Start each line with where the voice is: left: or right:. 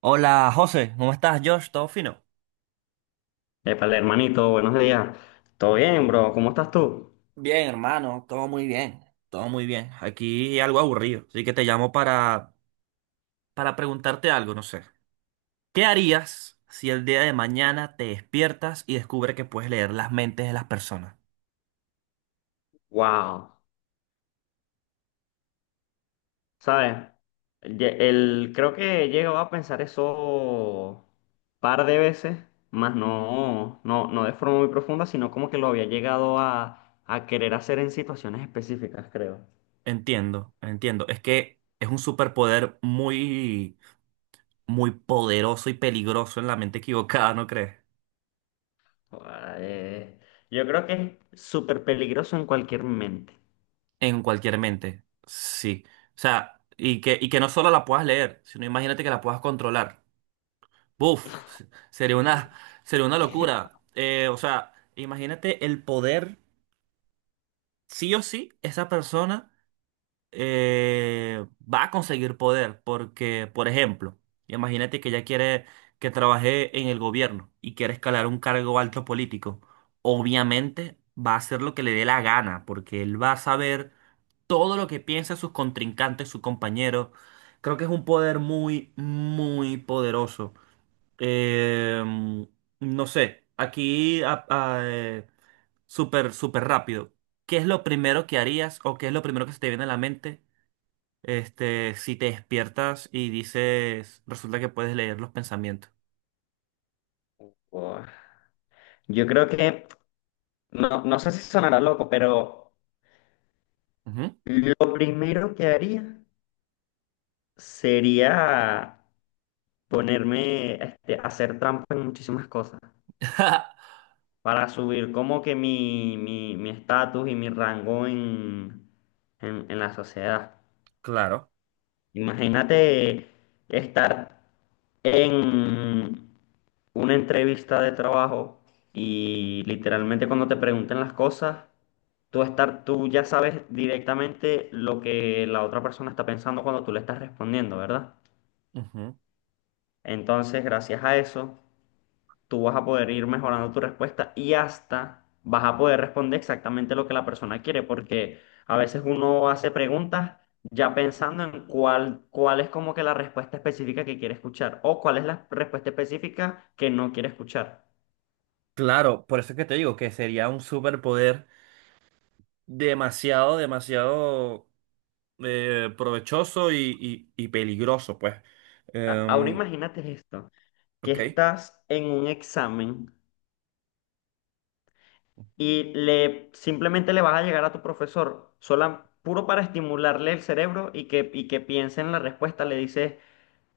right: Hola José, ¿cómo estás, Josh? ¿Todo fino?
left: Épale, hermanito, buenos días. ¿Todo bien, bro? ¿Cómo estás tú?
right: Bien, hermano, todo muy bien. Todo muy bien. Aquí algo aburrido, así que te llamo para preguntarte algo, no sé. ¿Qué harías si el día de mañana te despiertas y descubres que puedes leer las mentes de las personas?
left: Wow, ¿sabes? Creo que he llegado a pensar eso par de veces, más no de forma muy profunda, sino como que lo había llegado a querer hacer en situaciones específicas, creo.
right: Entiendo, entiendo. Es que es un superpoder muy poderoso y peligroso en la mente equivocada, ¿no crees?
left: Guau. eh, yo creo que es súper peligroso en cualquier mente.
right: En cualquier mente, sí. O sea, y que no solo la puedas leer, sino imagínate que la puedas controlar. Buf, sería una, sería una locura. O sea, imagínate el poder. Sí o sí, esa persona eh, va a conseguir poder. Porque, por ejemplo, imagínate que ella quiere que trabaje en el gobierno y quiere escalar un cargo alto político. Obviamente va a hacer lo que le dé la gana, porque él va a saber todo lo que piensa sus contrincantes, sus compañeros. Creo que es un poder muy poderoso. Eh, no sé, súper, súper rápido. ¿Qué es lo primero que harías o qué es lo primero que se te viene a la mente, si te despiertas y dices, resulta que puedes leer los pensamientos?
left: Guau. Yo creo que, no sé si sonará loco, pero
right: Ujú.
left: lo primero que haría sería ponerme este, a hacer trampa en muchísimas cosas, para subir como que mi estatus y mi rango en la sociedad.
right: Claro,
left: Imagínate estar en una entrevista de trabajo y literalmente cuando te pregunten las cosas, tú ya sabes directamente lo que la otra persona está pensando cuando tú le estás respondiendo, ¿verdad?
right: ujú.
left: Entonces, gracias a eso tú vas a poder ir mejorando tu respuesta y hasta vas a poder responder exactamente lo que la persona quiere, porque a veces uno hace preguntas ya pensando en cuál es como que la respuesta específica que quiere escuchar o cuál es la respuesta específica que no quiere escuchar.
right: Claro, por eso es que te digo que sería un superpoder demasiado provechoso y peligroso, pues.
left: Ahora
right: Em,
left: imagínate esto, que
right: ok.
left: estás en un examen y simplemente le vas a llegar a tu profesor, sola, puro para estimularle el cerebro y y que piense en la respuesta, le dices...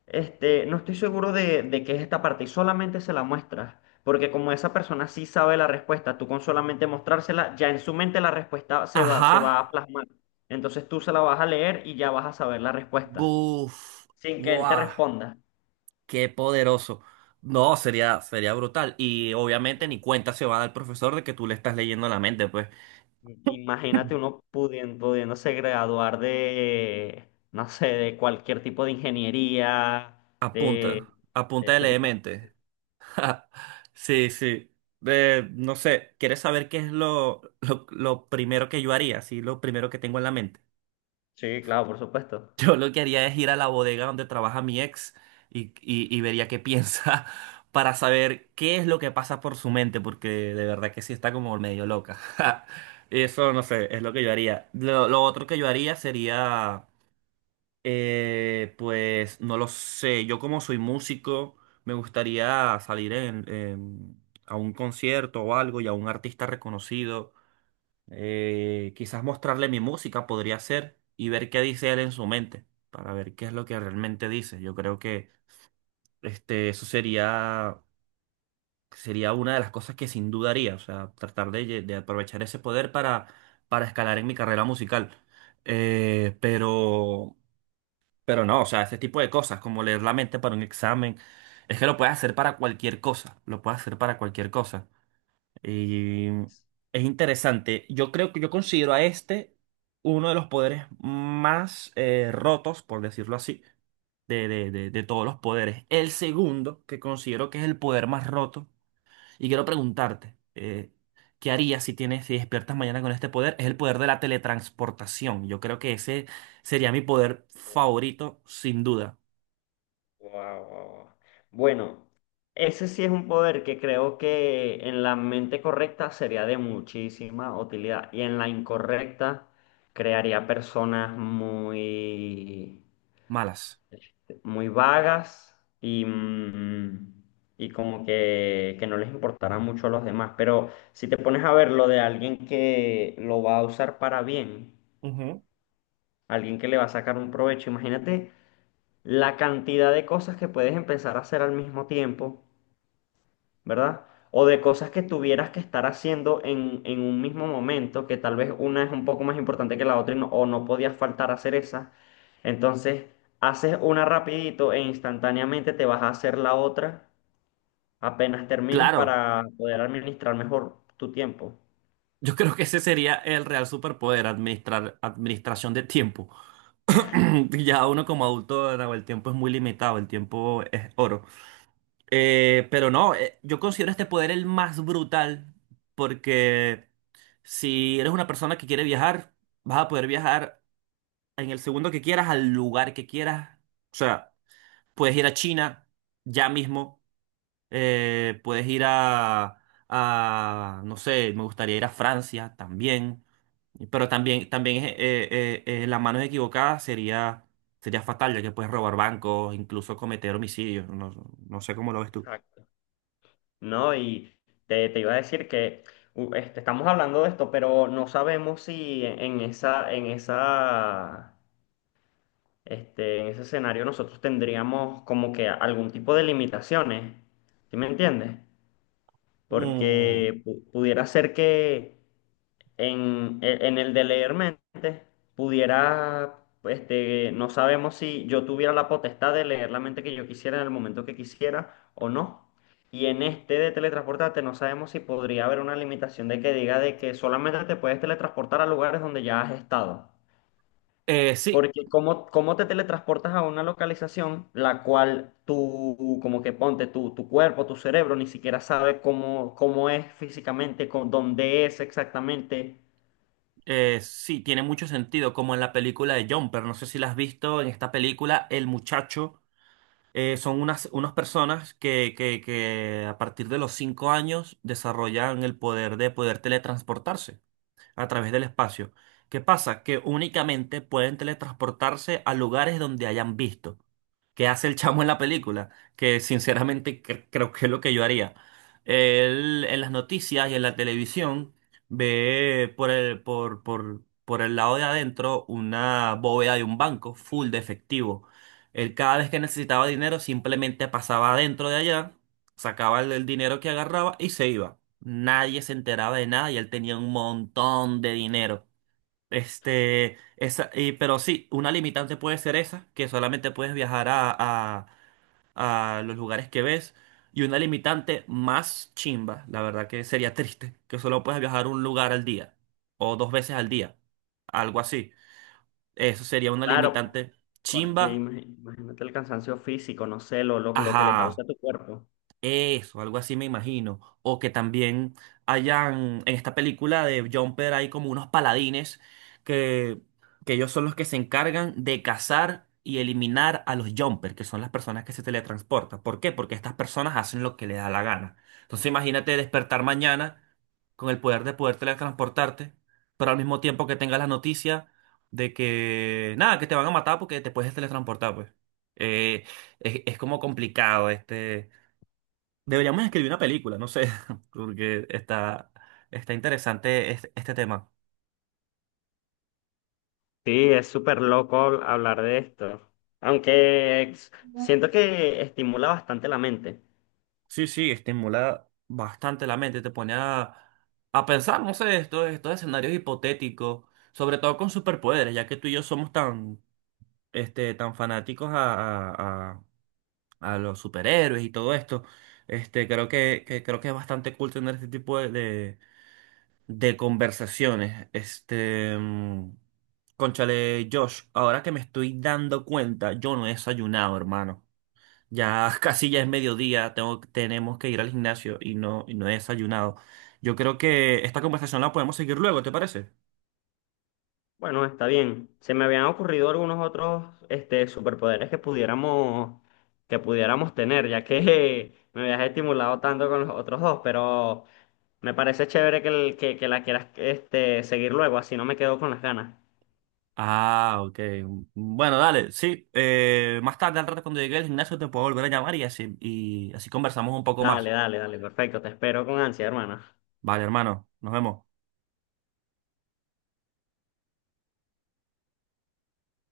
left: Este, no estoy seguro de qué es esta parte y solamente se la muestras, porque como esa persona sí sabe la respuesta, tú con solamente mostrársela, ya en su mente la respuesta se va
right: Ajá.
left: a plasmar. Entonces tú se la vas a leer y ya vas a saber la respuesta,
right: Buf,
left: sin que él te
right: ¡guau,
left: responda.
right: qué poderoso! No, sería brutal. Y obviamente ni cuenta se va a dar el profesor de que tú le estás leyendo la mente, pues.
left: Imagínate uno pudiéndose graduar de, no sé, de cualquier tipo de ingeniería, de, de
right: Apunta de
left: ese
right: leer
left: tipo.
right: mente. Sí, sí. No sé, ¿quieres saber qué es lo primero que yo haría? Sí, lo primero que tengo en la mente.
left: Sí, claro, por supuesto.
right: Yo lo que haría es ir a la bodega donde trabaja mi ex y vería qué piensa para saber qué es lo que pasa por su mente, porque de verdad que sí está como medio loca. Eso no sé, es lo que yo haría. Lo otro que yo haría sería, pues, no lo sé, yo como soy músico, me gustaría salir a un concierto o algo y a un artista reconocido. Quizás mostrarle mi música podría ser y ver qué dice él en su mente, para ver qué es lo que realmente dice. Yo creo que eso sería, sería una de las cosas que sin duda haría, o sea, tratar de, de aprovechar ese poder para escalar en mi carrera musical. Eh, pero, pero no, o sea, ese tipo de cosas, como leer la mente para un examen, es que lo puedes hacer para cualquier cosa, lo puedes hacer para cualquier cosa. Y es interesante. Yo creo que yo considero a este uno de los poderes más rotos, por decirlo así, de todos los poderes. El segundo, que considero que es el poder más roto, y quiero preguntarte, ¿qué harías si tienes, si despiertas mañana con este poder? Es el poder de la teletransportación. Yo creo que ese sería mi poder favorito, sin duda.
left: Guau, guau, guau. Bueno, ese sí es un poder que creo que en la mente correcta sería de muchísima utilidad y en la incorrecta crearía personas muy,
right: Malas.
left: muy vagas y, mm, y como que no les importará mucho a los demás. Pero si te pones a ver lo de alguien que lo va a usar para bien,
right: Ujú.
left: alguien que le va a sacar un provecho, imagínate la cantidad de cosas que puedes empezar a hacer al mismo tiempo, ¿verdad? O de cosas que tuvieras que estar haciendo en un mismo momento, que tal vez una es un poco más importante que la otra y o no podías faltar a hacer esa. Entonces, haces una rapidito e instantáneamente te vas a hacer la otra apenas termines
right: Claro.
left: para poder administrar mejor tu tiempo.
right: Yo creo que ese sería el real superpoder, administrar, administración de tiempo. Ya uno como adulto, Nahuel, el tiempo es muy limitado, el tiempo es oro. Pero no, yo considero este poder el más brutal porque si eres una persona que quiere viajar, vas a poder viajar en el segundo que quieras, al lugar que quieras. O sea, puedes ir a China ya mismo, puedes ir no sé, me gustaría ir a Francia también. Pero también las manos equivocadas sería, sería fatal, ya que puedes robar bancos, incluso cometer homicidios. No, no sé cómo lo ves tú.
left: Exacto. ¿No? Y te iba a decir que este, estamos hablando de esto, pero no sabemos si en esa este, en ese escenario nosotros tendríamos como que algún tipo de limitaciones, ¿sí me entiendes?
right: Mm.
left: Porque pudiera ser que en, en el de leer mente pudiera, este, no sabemos si yo tuviera la potestad de leer la mente que yo quisiera en el momento que quisiera o no. Y en este de teletransportarte no sabemos si podría haber una limitación de que diga de que solamente te puedes teletransportar a lugares donde ya has estado.
right: Sí.
left: Porque cómo te teletransportas a una localización la cual tú, como que ponte, tu cuerpo, tu cerebro, ni siquiera sabe cómo, cómo es físicamente, con, dónde es exactamente.
right: Sí, tiene mucho sentido, como en la película de Jumper. No sé si la has visto. En esta película, el muchacho son unas personas que a partir de los 5 años desarrollan el poder de poder teletransportarse a través del espacio. ¿Qué pasa? Que únicamente pueden teletransportarse a lugares donde hayan visto. ¿Qué hace el chamo en la película? Que sinceramente creo que es lo que yo haría. Él en las noticias y en la televisión ve por el lado de adentro una bóveda de un banco full de efectivo. Él cada vez que necesitaba dinero simplemente pasaba adentro de allá, sacaba el dinero que agarraba y se iba. Nadie se enteraba de nada y él tenía un montón de dinero. Pero sí, una limitante puede ser esa, que solamente puedes viajar a los lugares que ves. Y una limitante más chimba, la verdad que sería triste, que solo puedes viajar un lugar al día o dos veces al día, algo así. Eso sería una
left: Claro,
right: limitante
left: porque
right: chimba,
left: imagínate el cansancio físico, no sé, lo que le causa
right: ajá.
left: a tu cuerpo.
right: Eso, algo así me imagino. O que también hayan, en esta película de Jumper, hay como unos paladines que, que ellos son los que se encargan de cazar y eliminar a los Jumper, que son las personas que se teletransportan. ¿Por qué? Porque estas personas hacen lo que les da la gana. Entonces imagínate despertar mañana con el poder de poder teletransportarte, pero al mismo tiempo que tengas la noticia de que, nada, que te van a matar porque te puedes teletransportar, pues. Eh, es como complicado deberíamos escribir una película, no sé, porque está, está interesante este tema.
left: Sí, es súper loco hablar de esto. Aunque siento que estimula bastante la mente.
right: Sí, sí, estimula bastante la mente, te pone a pensar, no sé, estos escenarios hipotéticos, sobre todo con superpoderes, ya que tú y yo somos tan, tan fanáticos a, a- a los superhéroes y todo esto. Creo que, creo que es bastante cool tener este tipo de conversaciones. Cónchale, Josh, ahora que me estoy dando cuenta, yo no he desayunado, hermano. Ya casi ya es mediodía, tenemos que ir al gimnasio y no he desayunado. Yo creo que esta conversación la podemos seguir luego, ¿te parece?
left: Bueno, está bien. Se me habían ocurrido algunos otros este, superpoderes que pudiéramos tener, ya que me habías estimulado tanto con los otros dos, pero me parece chévere que, que la quieras este, seguir luego, así no me quedo con las ganas.
right: Ah, ok. Bueno, dale, sí. Más tarde, al rato, cuando llegue al gimnasio, te puedo volver a llamar y así conversamos un poco más.
left: Dale, dale, dale, perfecto. Te espero con ansia, hermana.
right: Vale, hermano, nos vemos.